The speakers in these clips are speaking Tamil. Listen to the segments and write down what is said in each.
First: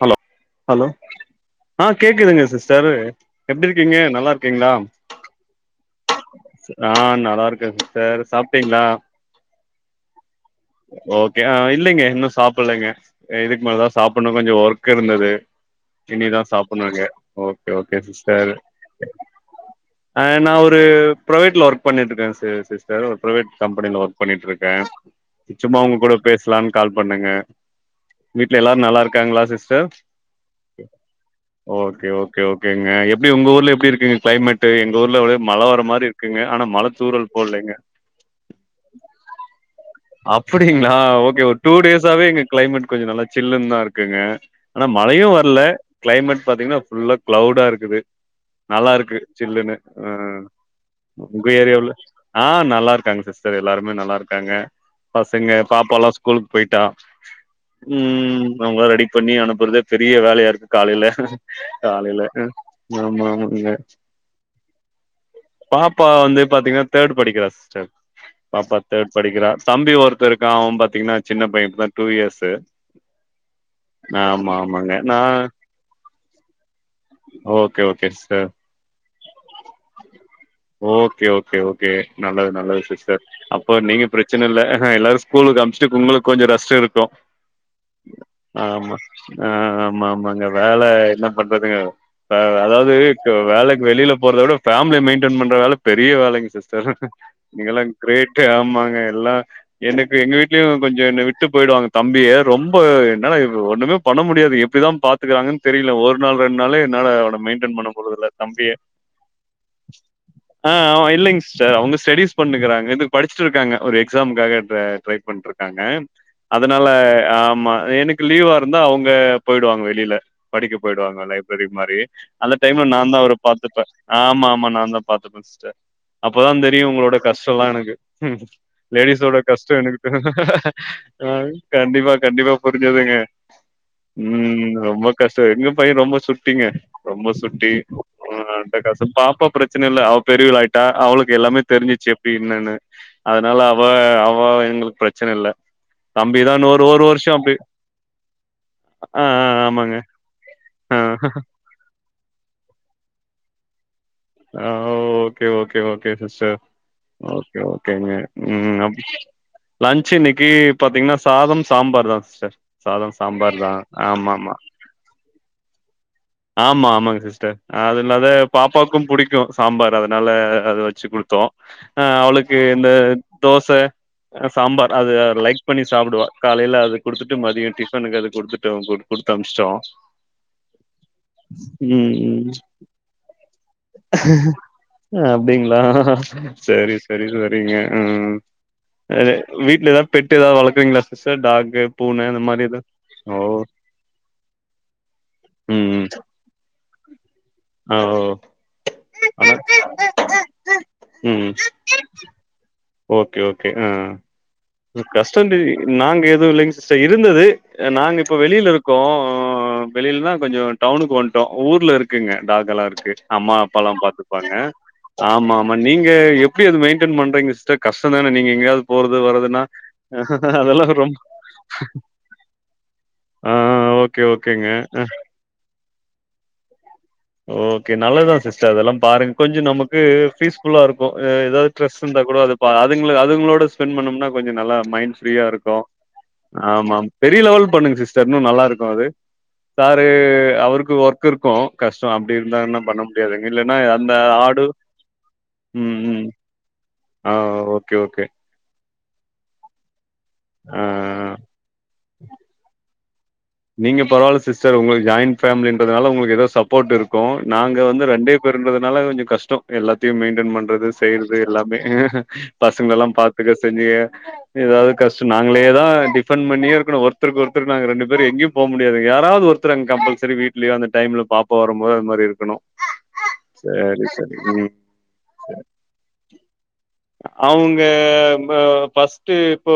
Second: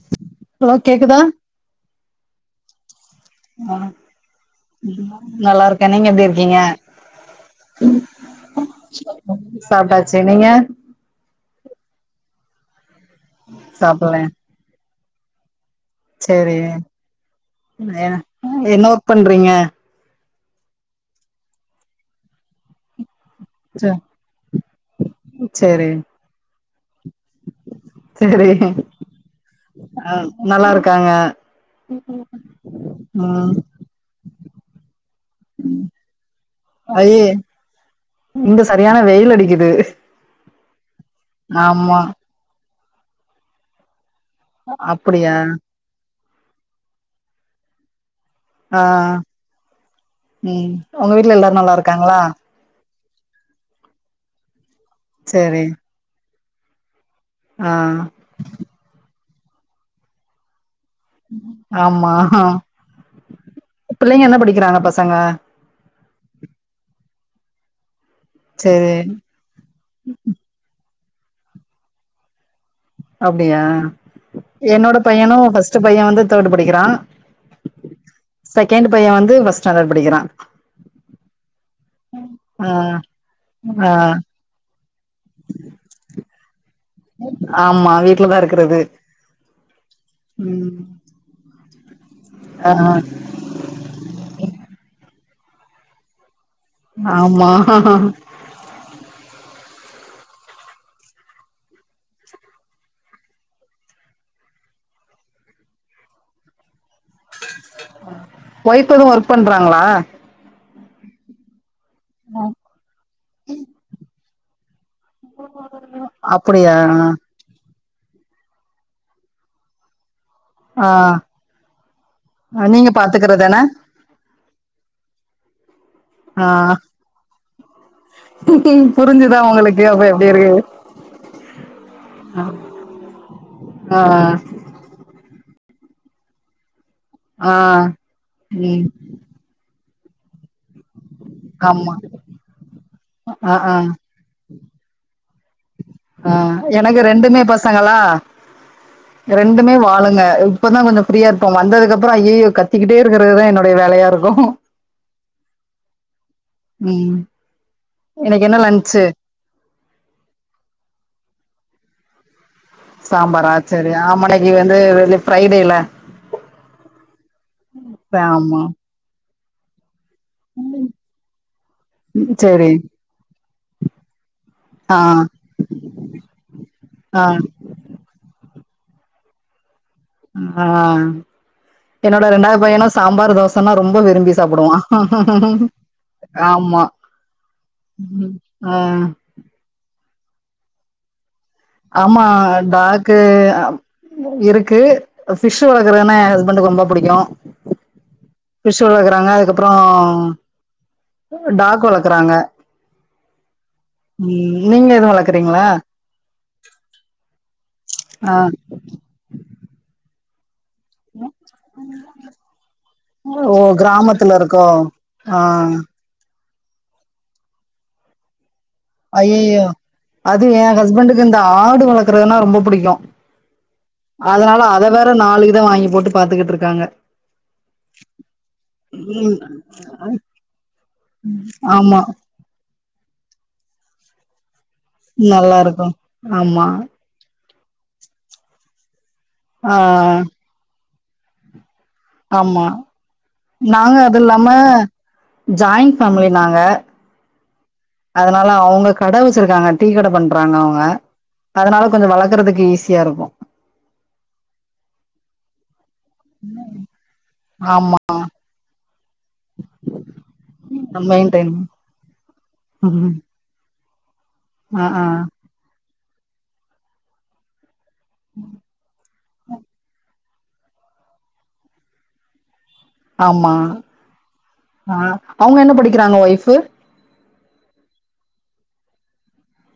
ஹலோ ஹலோ ஆ கேக்குதுங்க சிஸ்டர் ஆ எப்டிருக்கீங்க நல்லார்க்கீங்ளா நல்லா இருக்கே நீங்க எப்டி இருக்கீங்க ஆ நல்லாருக்கே சிஸ்டர் சாப்ட்டீங்ளா சாப்ட்டாச்சு நீங்க ஓகே ஆ இல்லைங்க இன்னு சாப்பில்லங்க இதுக்கு மேலதா சாப்பட்லயா சாப்புணு கொஞ்ச ஒர்க் இருந்தது இனிதா சேரி சாப்பிணுங்க ஓகே ஒகே ஏ சிஸ்டர் என்ன ஒர்க் பண்றீங்க ஆ நா ஒரு ப்ரைவேட்ல ஒர்க் பண்ணிட்டுருக்கே சி சிஸ் டர் ஒரு ப்ரைவேட் ச கம்பெனில ஒர்க் பண்ணிட்ருக்கே சும்மா சேரி உங்க கூட பேசலாம்னு கால் பன்னேங்க வீட்ல எல்லாரு நல்லார்க்காங்ளா சிஸ்டர் அ நல்லார்க்காங்க ஓகே ஓகே ஓகேங்க எப்டி உங்க ஊர்ல எப்டி இருக்குங்க க்ளைமேட்டு எங்க ஊர்ல ஒரே மழ வர மாரி இருக்குங்க ஆனா மழ ஐய தூறல் போட்லேங்க இங்க சரியான வெயில் அடிக்குது அப்டிங்களா ஓகே ஒரு டூ ஆமா டேஸாவே இங்க கிளைமேட் கொஞ்சோ நல்லா சில்லுன்னு தா இருக்குங்க ஆனா மழயு அப்டியா வர்ல கிளைமேட் பாத்தீங்கன்னா ஃபுல்லா கிளவுடா இருக்குது ஆ நல்லா இருக்கு சில்லுன்னு ம் வீட்ல உங்க எல்லாரு நல்லா ஏரியால இருக்காங்களா ஆ நல்லா இருக் தேங்க்யூ சிஸ்டர் எல்லாருமே நல்லா இருக்காங்க பசங்க சேரி பாப்பாலா ஸ்கூலுக்கு போயிட்டா ஆ ம் அவுங்கல ரெடி பண்ணி அனுப்புறதே பெரிய வேலையா இருக்கு காலையில ஆமா காலையில ஆமா ஆமாங்க பிள்ளைங்க என்ன படிக்கிறாங்க பசங்க பாப்பா வந்து பாத்தீங்கன்னா தேர்ட் படிக்கிறா சிஸ்டர் பாப்பா சேரி தேர்ட் படிக்கிறா தம்பி ஒருத்த இருக்கா அவ பாத்தீங்கன்னா சின்ன பைய இப்போ தா டூ இயர்ஸ்சு அப்டியா என்னோட ஆமாங்க நா பையனு ஃபர்ஸ்ட்டு பைய வந்து தர்ட்டு படிக்கிறா ஓகே ஓகே சிஸ்டர் செகண்ட் பைய வந்து ஃபர்ஸ்ட் ஸ்டாண்டர்ட் படிக்கிறா ஓகே ஓகே ஓகே நல்லது ஆ நல்லது சிஸ்டர் அப்போ ஆ நீங்க பிரச் பிரச்சனயில்ல அ எல்லாரு ஸ்கூலுக்கு அம்ச்ட்டு உங்குளுக்கு கொஞ்சோ ரெஸ்ட் இருக்கு ஆமா வீட்லதா இருக்கறது ஆமா ஆ ஆமா ஆமாங்க வேல ம் என்ன என்ன பண்றதுங்க ஆ அதாவது வேலைக்கு வெளியில போறத விட ஃபேமிலி மெயின்டைன் பண்ற வேல பெரிய வேலைங்க சிஸ்டர் ஆமா நீங்க எல்லா கிரேட்டு ஆமாங்க எல்லா எனக்கு எங்க வீட்லயு கொஞ்சோ என்ன விட்டு போயிடுவாங்க தம்பிய ரொம்ப என்னன்னா ஒண்ணுமே பண்ண முடியாது எப்டிதா பாத்துகிறாங்கனு தெரியல ஒரு நாள் ரெண்னாளே என்னால அவன மெயின்டென் பண்ண போறதில்ல தம்பி ஒய்ஃப் எதுவு ஒர்க் பண்றாங்களா ஆ ஆமா இல்லைங் சிஸ்டர் அவுங்க ஸ்டடிஸ் பண்ணிட்டு இருக்காங்க இது படிச்சிட்டு இருக்காங்க ஒரு எக்ஸாமக்கா இப்ப ட்ரை பண்ட்டு இருக்காங்க அப்படியா அதனால ஆமா எனக்கு லீவா இருந்தா அவுங்க போயிடுவாங்க வெளில படிக்க ஆ போயிடுவாங்க லைப்ரேரி மாரி அந்த ஆ டைம்ல நீங்க நா தா அவர பாத்துக்கறதான பாத்துப்பே ஆமா ஆமா நா தா பாத்துப்பே சிஸ்டர் ஆ அப்பதா தெரியு உங்களோட கஷ்டோ லா எனக்கு புரிஞ்சுதா லேடிஸ்ஒட கஷ்டோ உங்களுக்கு அப்ப எனக்கு எப்டி இருக்கு ஆ கண்டிப்பா கண்டிப்பா புரிஞ்சதுங்க ஆ ம் ரொம்ப கஷ்டோ எங்க பைய ரொம்ப சுட்டிங்க ரொம்ப ஆ சுட்டி ஆ ம் பாப்பா பிரச்சன இல்ல அவ பெரியவலா ஆயிட் டா அவுளுக்கு எல்லாமே ஆமா தெரிஞ்சுச்சு எப்டி என்னன்னு ஆ அதனால ஆ அவ அவ எங்களுக்கு பிரச்சன இல்ல ஆ தம்பிதா இன்னொரு எனக்கு ஒரு வருஷோ ரெண்டுமே அப்டி பசங்களா ஆ ஆ ரெண்டுமே ஆமாங்க வாலுங்க இப்பதா ஆ கொஞ்சோ ஃப்ரீயா இருப்போ வந்ததுக் அப் அப்றோ ஏ கத்திக்கிட்டே இருக்குறது தா என்னோடைய வேலயா இருக்கு ஆ ஓகே ஓகே ஓகே சிஸ்டர் ம் ஓகேங்க இன்னைக்கு என்ன ம் லன்ச்சு லஞ்ச் இன்னைக்கி பாத்தீங்கன்னா சாதம் சாம்பார் தா சிஸ்டர் சாதம் சாம்பாரா சாம்பார் தா சேரி ஆமா இன்னைக் வந்து ஃப்ரைடேல ஆமா ஆமாங்க சிஸ்டர் அது இல்லாத ஆமா பாப்பாக்கு புடிக்கு சாம்பார் நல்ல அது வச்சு குடுத்தோ ஆ அவுளுக்கு சரி இந்த தோச சாம்பார் ஆ அது லைக் பண்ணி சாப்புடுவா காலையில அது ஆ குடுத்துட்டு மதியோ டிஃபனுக்கு அது குடுத்துட் குடுத்து அனுப்ச்சிட்டோ ஆ ம் என்னோட ம். ரெண்டாவது பையனு சாம்பார் தோசன்னா ரொம்ப விரும்பி சாப்பிடுவா சேரி சேரி சேரிங்க ம் ஆ வீட்ல எதா பெட்டு் ஏதாவது வளக்குறீங்களா சிஸ்டர் டாக் ஆமா டாக்கு இருக்கு பிஷ் ம் ம். வளக்றதுனா என் ஹஸ்பண்டுக்கு ரொம்ப புடிக்கு ஆ ஓ! ஃபிஷ்சு வளக்குறாங்க ஆனா அதுக்கப்றோ ம் டாக் வளக்குறாங்க ஓகே ஓகே ஆ நீங்க எதுவு கஷ்டோ வளக்குறீங்களா நிவி நாங்க எதுவு இல்லிங்க சிஸ்டர் இருந்தது நாங்க ஆ இப்ப வெளியில இருக்கோ ஆ வெளியிலனா கொஞ்சோ டவுனுக்கு வந்துட்டோ ஊர்ல இருக்குங்க டாக்லா இருக்கு ஓ அம்மா அப்பாலா கிராமத்துல பாத்துப்பாங்க இருக்கோ ஆ ஆமா ஆமா நீங்க எப்படி அது மெயின்டென் பண்றீங்க சிஸ்டர் கஷ்டோ தானே நீங்கயாவது ஐயையோ அது என ரொம்ப ஹஸ்பண்டக்கு இந்த ஆடு வளக்குறதுன்னா ரொம்ப புடிக்கு ஆ ஓகே அதுனால ஓகேங்க அதை வேற நாலு இத வாங்கி போட்டு பாத்துக்கிட்டு இருக்காங்க ஓகே நல்லதா சிஸ்டர் அதெல்லா பாருங்க ம் கொஞ்சோ நமக்கு பீஸ்ஃபுல்லா இருக்கு ஏதாவது ஸ்ட்ரெஸ் ஆமா இருந்தா கூட அது அதுங்க அதுங்களோட ஸ்பெண்ட் பண்ணோம்னா கொஞ்சோ நல்லா மைண்ட் ஃப்ரீயா இருக்கு ஆமா பெரிய லெவல் பண்ணுங்க சிஸ்டர் இன்னு நல்லா இருக்கு அது ஆ சாரு அவருக்கு ஒர்க் இருக்கு கஷ்டோ அப்டி இருந்தா ஆமா என்னு பண்ண முடியாதுங்க இல்லைன்னா அந்த ஆடு ஜாயின் ம் ம் ஃபேமிலி நாங்க ஆ ஓகே ஓகே அதுனால அவுங்க கட வச்சிருக்காங்க டீ கட பண்றாங்க ஆ அவுங்க அதுனால கொஞ்சோ வளக்கறதுக்கு ஈஸியா இருக்கு நீங்க பரவாயில்ல சிஸ்டர் உங்க ஜாயிண்ட் ஃபேமிலின்றதுனால உங்களுக்கு ஏதோ சப்போர்ட் இருக்கு நாங்க ஆமா வந்து ரெண்டே பேருங்குறதுனால கொஞ்சௌ கஷ்டோ எல்லாத்தையு மெயின்டன் பண்றது செய்றது மெயின்டெயின் எல்லாமே பசங்கலலா ம் பாத்து செஞ்சுங்க ஆ ஏதாவது ஆ கஷ்டோ நாங்களே தா டிஃப்பன் பண்ணியே இருக்கணு ஒருத்தருக்கு ஒருத்தர் நாங்க ரெண்டு பேரு எங்கயு போ முடியாதுக யாராவது ஒருத்தர் அங்க கம்பல்சரி வீட்லயே அந்த டைம்ல பாப்பா வரும்போது அதுமாரி இருக்கணு ஆமா சேரி சேரி ம் ஆ அவுங்க என்ன படிக்கிறாங்க ஒய்ஃபு [inaudible] அவுங்க ஃபர்ஸ்ட்டு இப்போ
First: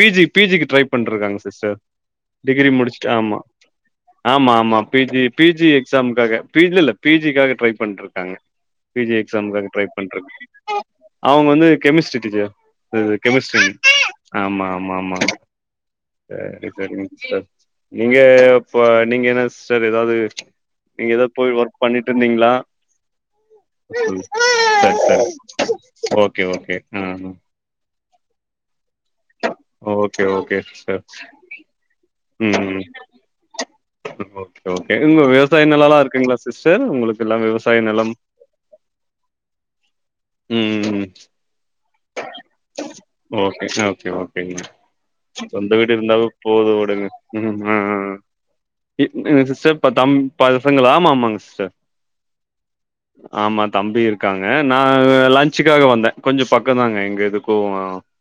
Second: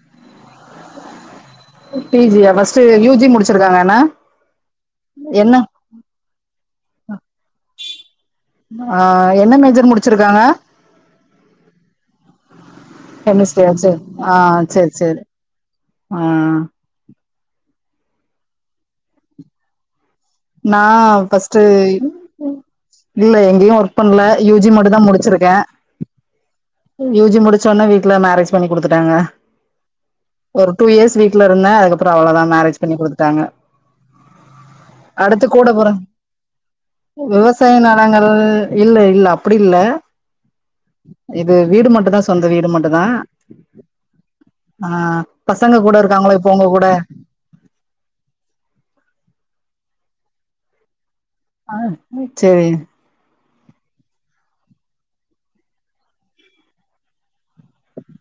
பிஜி பிஜிக்கு ட்ரை பண்ணிட்டு இருக்காங்க சிஸ்டர் பிஜியா டிகிரி பஸ்ட்டு முடிச்சுட்டு யூஜி ஆமா முடிச்சிருக்காங்க எனா ஆமா ஆமா பிஜி பிஜி எக்ஸாமக்காக பிஜி இல்ல பிஜிக்காக ட்ரை பணிட்டு இருக்காங்க ஆ என்ன மேஜர் முடிச்சிருக்காங்க அவுங்க வந்து chemistry teacher M S C chemistry யா சேரி ஆ ஆமா சேரி ஆமா ஆமா சேரி ஆ சேரி சேரிங் நீங்கப்ப நீங்க எனா சிஸ்டர் ஏதாவது நான் ஃபர்ஸ்ட்டு இல்ல எங்கேயு ஒர்க் பண்ல சரி யூஜி மட்ட தா சரி முடிச்சிருக்கே ஓகே ஓகே ஆ யூஜி முடிச் சொன்ன வீட்ல மேரேஜ் பண்ணி குடுத்துட்டாங்க ஓகே ஓகே ஒரு டூ சிஸ்டர் ஈயர்ஸ் வீட்ல இருந்த அது அப்றோ அவ்ளோதா ம் ம் மேரேஜ் பண்ணி குடுத்டாங்க ஓகே ஓகே உங்க விவசாய கூட பொற நிலம்ல்லா இருக்குங்களா சிஸ்டர் உங்களுக்கு எல்லா விவசாய நிலம் இல்ல இல்ல அப்டி இல்ல ம் ம் இது வீடு மட்டுதா சொந்த வீடு மட்டுதா ஓகே ஓகே ஓகேங்க ஆ பசங்க கூட இருக்காங்களோ இப்போ உங்க கூட ம் ம் அ அ எங் எங்க சிஸ்டர் பா தம் பசங்களா ஆமா ஆமாங்க சிஸ் ஆ சேரி ஆமா தம்பி இருக்காங்க நா லஞ்சுக்காக வந்த கொஞ்சோ பக் கதாங்க எங்க எதுக்கு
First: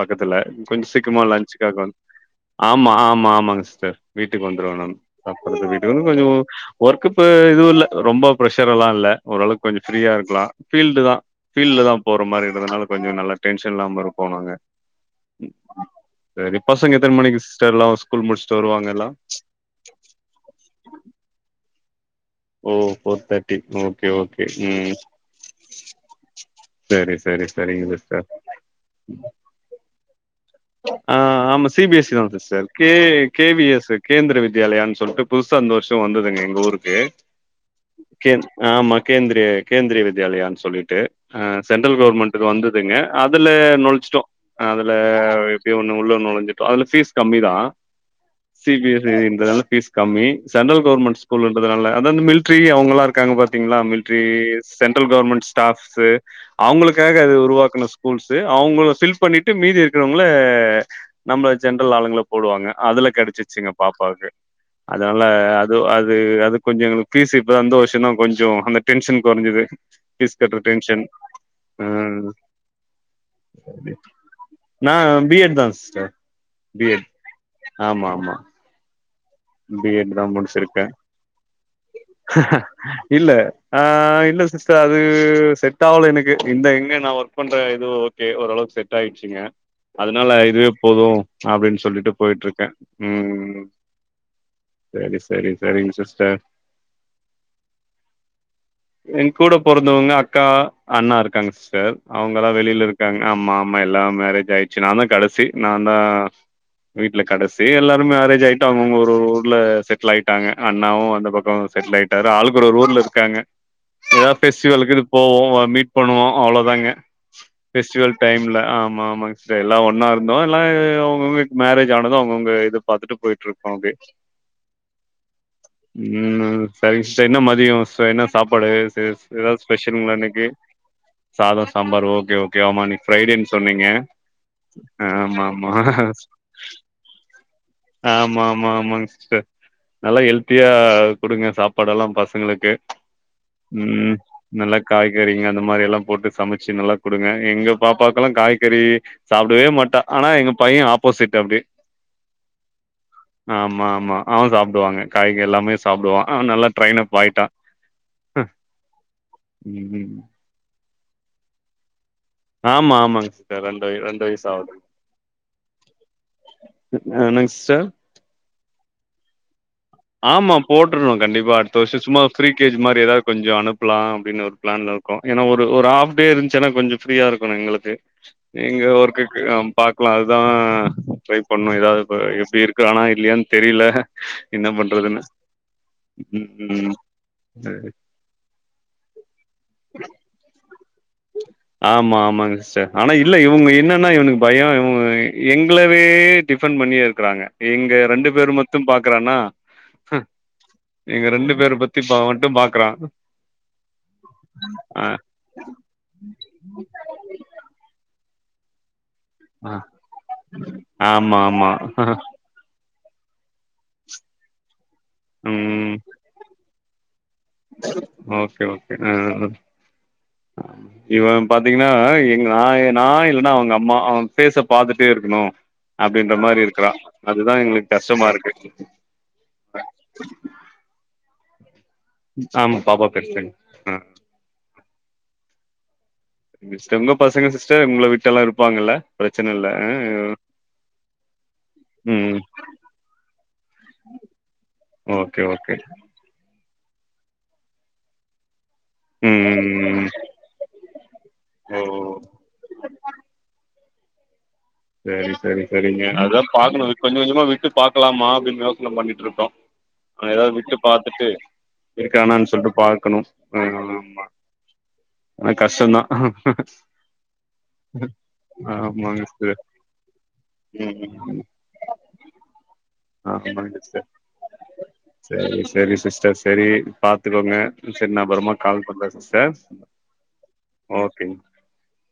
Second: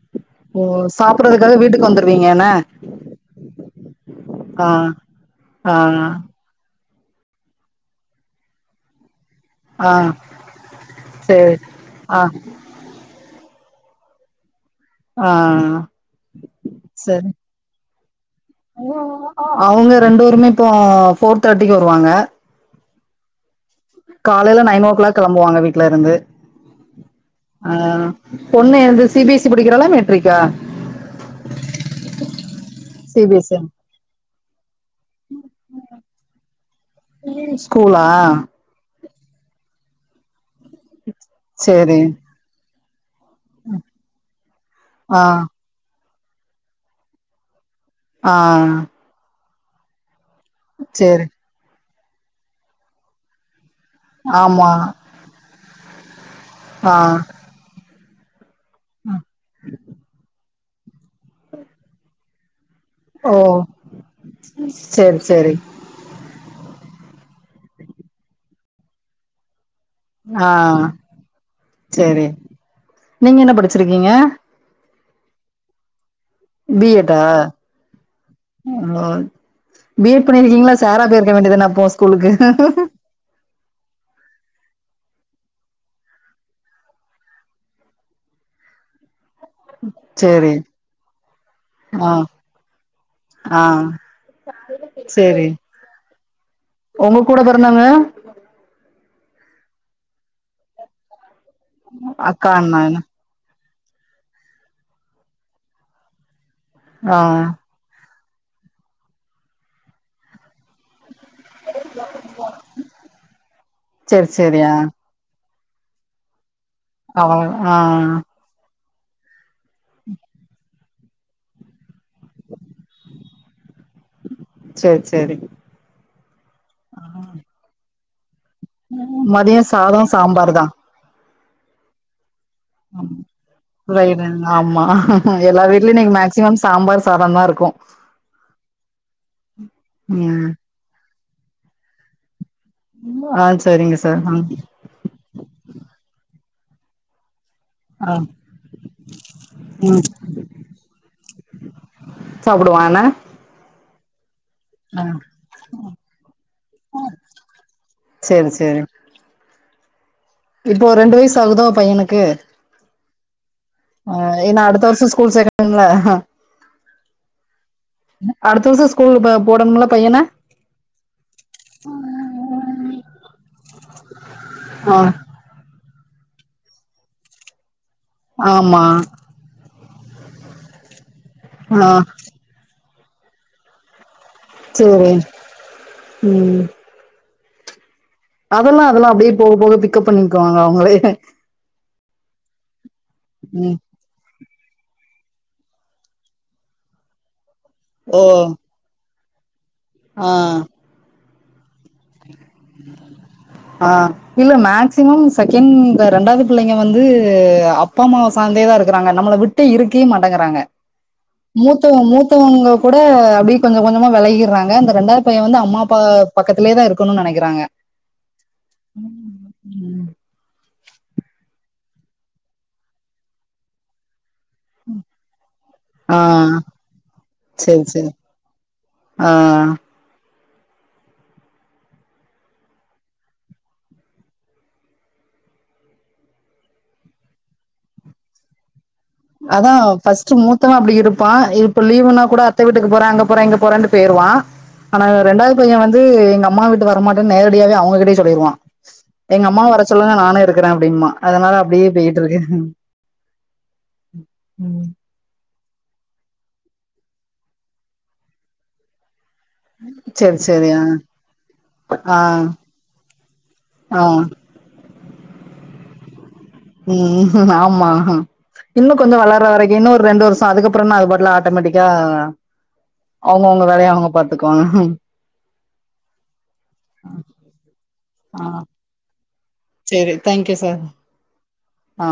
பக்கத்துல ஓ கொஞ்சோ சீக்கிரமா சாப்புட்றதுக்காக லஞ்சுக்காக வீட்டுக்கு வந் வந்துருவீங்க என்ன ஆமா ஆமா ஆமாங்க சிஸ்டர் வீட்டுக்கு ஆ வந்துருவே நானு சாப்டுறது ஆ வீட்டுக்கு வந்து கொஞ்சோ ஒர்க்குப்பு இதுவுல்ல ரொம்ப பிர்ரெஷர்ல்லா இல்ல ஓரளவுக் கொஞ்ச ஆ ஃப்ரியா இருக்கலா ஃபீல்டுதா சேரி ஃபீல்டுதா ஆ போற மாரி இருந்துனால கொஞ்ச நல்லா டென்ஷன் இல்லாம இருப்போ நாங்க ஆ சரி பசங்க எத்தன சரி மணிக்கு சி எல்லா ஸ்கூல் முடிச்சுட்டு வருவாங்க எல்லா அவுங்க ரெண்டு பேருமே இப்போ ஃபோர் தேர்ட்டிக்கு வருவாங்க ஓ ஃபோர் தேர் காலையில நைன் ஓ கிளாக் கிளம்புவாங்க வீட்ல இருந்து சரி சரி ஆ சரிங்க சிஸ்டர் பொண்ணு எந்து சி பி எஸ் சி படிக்கிறாளா மெட்ரிக்கா ஆ ஆமா சி பி எஸ் சி தா sister K C B K V C S Kendriya Vidyalaya சொ சொல்ட்டு புதுசா இந்த வருஷோ வந்ததுங்க எங்க ஊருக்கு ஸ்கூலா கேந் ஆ மாகேந்திரிய கேந்திரிய வித்யாலயான்னு சொல்லிட்டு அ சென்ட்ரல் சேரி கவர்மெண்ட் டு வந்ததுங்க அதுல நுழைச்சிட்டோ அதுல ஆ எப்டியோ ஒண்ணு உள்ள நொலஞ்சிட்டோ அதுல ஃபீஸ் கம்மி தா ஆ சி பி எஸ் சி என்றதுனால ஃபீஸ் கம்மி சென்ட்ல்கவர்மெண்ட் சேரி ஸ்கூல்ன்றதுனால அத அந்த மில்ட்ரி அவுங்களா இருக்காங்க பாத்தீங்களா மில் ட்ரி ஆமா சென்ட்ரல் கவர்மெண்ட் ஸ்டாஃப்ஸ்ஸு ஆ அவுங்களுக்காக அது உருவாக்கன ஸ்கூல்ஸ்ஸு அவுங்கள ஃபில் பண்ணிட்டு மீதி இருக்கற அ நம்மள ஜென்ரல் ஆளுங்கள போடுவாங்க அதுல ஓ கெடச்சிருச்சுங்க பாப்பாவுக்கு சேரி அதனால சேரி அது அது அது கொஞ்சோ எங்களுக்கு ஃபீஸ் இப்ப இந்த வருஷோ தா கொஞ்சோ அந்த டென்ஷன் கொறைஞ்சது ஃபீஸ் ஆ கட்ற டென்ஷன் ஆ சேரி நீங்க என்ன படிச்சிருக்கீங்க நா பி எட் தா சிஸ்டர் பி எட்டா ஆமா ஆமா ஓ பி எட் பண்ணி இருக்கீங்களா சார்ரா போயிருக்க வேண்டியது தான அப்போ ஸ்கூலுக்கு இல்ல ஆ இல்ல சிஸ்டர் அது செட் ஆவல எனக்கு இந்த எங்க நா ஒர்க் பண்ற இது ஓகே ஓரளவுக்கு செட் ஆய் ச்சிங்க அதனால சேரி இதுவே போது அப்டின்னு சொல்லிட்டு ஆ போய்ட்டு இருக்க ம் ஆ ம் சரி சேரி சரி சரிங்க சிஸ்டர் உங்க கூட பொறந்தவங்க என் கூட பொறந்தவுங்க அக்கா அண்ணா இருக்காங்க சிஸ்டர் அக்கா அவுங்கல்லா வெளில அண்ணானா இருக்காங்க ஆமா ஆமா எல்லா மேரேஜ் ஆயிடுச்சு நா தா கடைசி நா தா ஆ வீட்ல கடைசி எல்லாரு மேரேஜ் ஆய்ட்டு அவுங்கவுங்க ஒரு ஒரு ஊர்ல செட்டில் ஆய்ட்டாங்க அண்ணாவு அந்த பக்கோ செட்டில் ஆயிட்டாரு ஆளுக்கு ஒரு ஒரு ஊர்ல இருக்காங்க சேரி ஏதாவ சேரி ஆ பெஸ்டிவலுக்கு போவோ வ மீட் பண்ணுவோ அவ்வளோதாங்க அவ ஆ ஃபெஸ்டிவல் டைம்ல ஆமா ஆமாங்க சே எல்லா ஒன்னா இருந்தோ எல்லா எ அவுங்கவுங்க மேரேஜ் ஆனது அவுங்கவுங்க இத பாத்துட்டு போய்ட்டுருப்போ அப்டே [inaudible] சேரி சேரிங்க ம் சரிங்க சிஸ்டர் என்ன மதியோ ச என்ன சாப்பாடு எதாவது ச ச மதியோ சாதோ ஸ்பெஷலுங்களா இன்னைக்கு சாம்பார் தா சாதோ சாம்பார் ஓகே ஓகே ஆமா இன்னைக்கு ஃப்ரைடேன்னு சொன்னீங்க [unintelligible] ஆமா ஆமா எல்லா ஆமா வீட்லயு இன்னிக்கு மேக்சிமம் சாம்பார் சாதோதா இருக்கு ஆமா ஆமா ஆமாங்க சிஸ்டர் நல்லா ம் ஹெல்த்தியா குடுங்க சாப்பாடெல்லா பசங்களுக்கு ஆ சரிங்க ம் சார் நல்லா காய்கறிங்க அந்த மாரில்லா போட்டு சமைச்சு நல்லா குடுங்க எங்க ஆ பாப்பாக்கெல்லா காய்கறி சாப்டவே மாட்டா ம் ஆனா எங்க பைய ஆப்போசிட் அப்டே சாப்டுவா நா ஆமா ஆமா அவன் சாப்டுவாங்க காய்கறி எல்லாமே சாப்டுவா அவ நல்லா டிரெயின் அப் ஆயிட்டா சேரி சேரி ம்ம் இப்போ ரெண்டு வயசு ஆகுதோ பையனுக்கு ஆமா ஆமாங்க சிஸ்டர் எல் ஆ ஏனா அடுத்த வர்ஷ ஸ்கூல் சேக்கனும்ல ஆ என்னங் சிஸ்டர் அடுத்த வருச ஸ்கூல் போடனும்ல பையன ஆமா போட்டுறுணு கண்டிப்பாக அடுத்த வருஷ சும்மா ஃப்ரீ கேஜி மாரி எதாது கொஞ்ச அனுப்பலா அப்டின்னு ஒரு பிளான்ல ஆ இருக்கோ ஏன்னா ஒரு ஒரு ஹாஃப் டே இருந்துச்சுன்னா கொஞ்ச ஃப்ரீயா இருக்கு எங்களுக்கு நீங்க ஆமா ஒர்க் அம் பாக்லா அத்தா ட்ரை பண்ணு ஆ ஏதாது எப்டி இருக் க்கானா இல்லயான்னு தெரில என்ன சேரி பண்றதுன்னு ம் உம் சேரி அதெல்லா அதெல்லா அப்டியே போக போக பிக்அப் பண்ணிக்குவாங்க அவங்களே ஆமா ஆமாங்க சிஸ்டர் ஆனா இல்ல இவங்க ம் என்ன ன்னா இவனுக்கு பயொ இவங்கொ எங்களவே டிஃபன் பண்ணியெ இருக்குறாங்க எங்க ஓ ரெண்டு பேர் மத் த்தும் பாக்குறானா ஆ எங்க ரெண்டு பேர் பத் [unintelligible] ஆ இல்ல ஆ மேக்சிமம் செகண்ட் ரெண்டாவது பிள்ளைங்க வந்து அப்பா அம்மாவ சாந்தேதா இருக்கிறாங்க நம்மள விட் ட்டு ஆ. இருக்கவெ மாட்டேங்குறாங்க ஆமா ஆமா மூத்தவ மூத்தவங்க கூட அப்டியே கொஞ்ச கொஞ்சமா வேளகிறாங்க இந்த ரெண்டாவது பைய வந்து அம்மா ம் அப்பா பக்கத்திலே தா இருக்கனுனு நெனக் ஓகே ஓகே ஆ இவ பாத்தீங்கன்னா எங் நா நா இல்லன்னா அவங்க அம்மா பேச பாத்துட்டே இருக்கணு ஆ அப்படின்ற மாரி இருக்கறா அதுதா செரி எங்களுக்கு செரி கஷ்டமா இருக்கு ஆ ஆமா பாப்பா ப்ரெக்னன்ட் ஆ [unintelligible] பசங்க சிஸ்டர் உங்கள விட்டெல்லா இருப்பாங்கல்ல பிரச்சன இல்ல அதா ஆ ஃபர்ஸ்ட் மூத்தவ அப்டி இருப்பா இப்ப லீவ்னா ம் கூட அத்த வீட்டுக்கு போற அங்க போறே இங்க போறான்ட்டு போயிருவா ஆனா ஓகே ரெண்டாவது ஓகே பைய வந்து எங்க அம்மா விட்டு வரமாட் நேரடியாவே அவங்க கிட்டே சொல்லிருவா ம் எங்க அம்மாவ வர ம் ம் சொல்லுங்க நானே இருக் கிற அப்டிம்பா அதனால ஓ அப்டியே போயிட்ருக்கு ம் சரி சரி சரிங்க அதா பாக்கணு கொஞ்சோ கொஞ்சமா விட்டு பாக்கலாம அப்படின் யோசன பண்ணிட் ருக்கோ செரி அதேதா செரி விட்டு ஆ பாத்துட்டு ஆ இருக்கானான் சொல்ட்டு பாக்கணு ஆ ஆமா ஆனா கஷ்டந்தா உம் ஆமா இன்னு கொஞ்ச ஆமாங்க வள சிஸ்டர் ப்ப வரைக்குன்ன ஒரு ரெண்டு வருஷம் அதுக்கப்புற அது பாட்ல ம் ஆட்டோமேட்டிக்கா அவங்க அவங்க ஆமாங்க வேலய சிஸ்டர் அவங்க பாத்துக்குவாங்க சரி சரி சிஸ்டர் சரி பாத்துக்கோங்க சரி நா ஆ அப்பறமா கால் பண்ற சிஸ்டர் செரி தேங்க்யூ சார் ஓகேங்க ஆ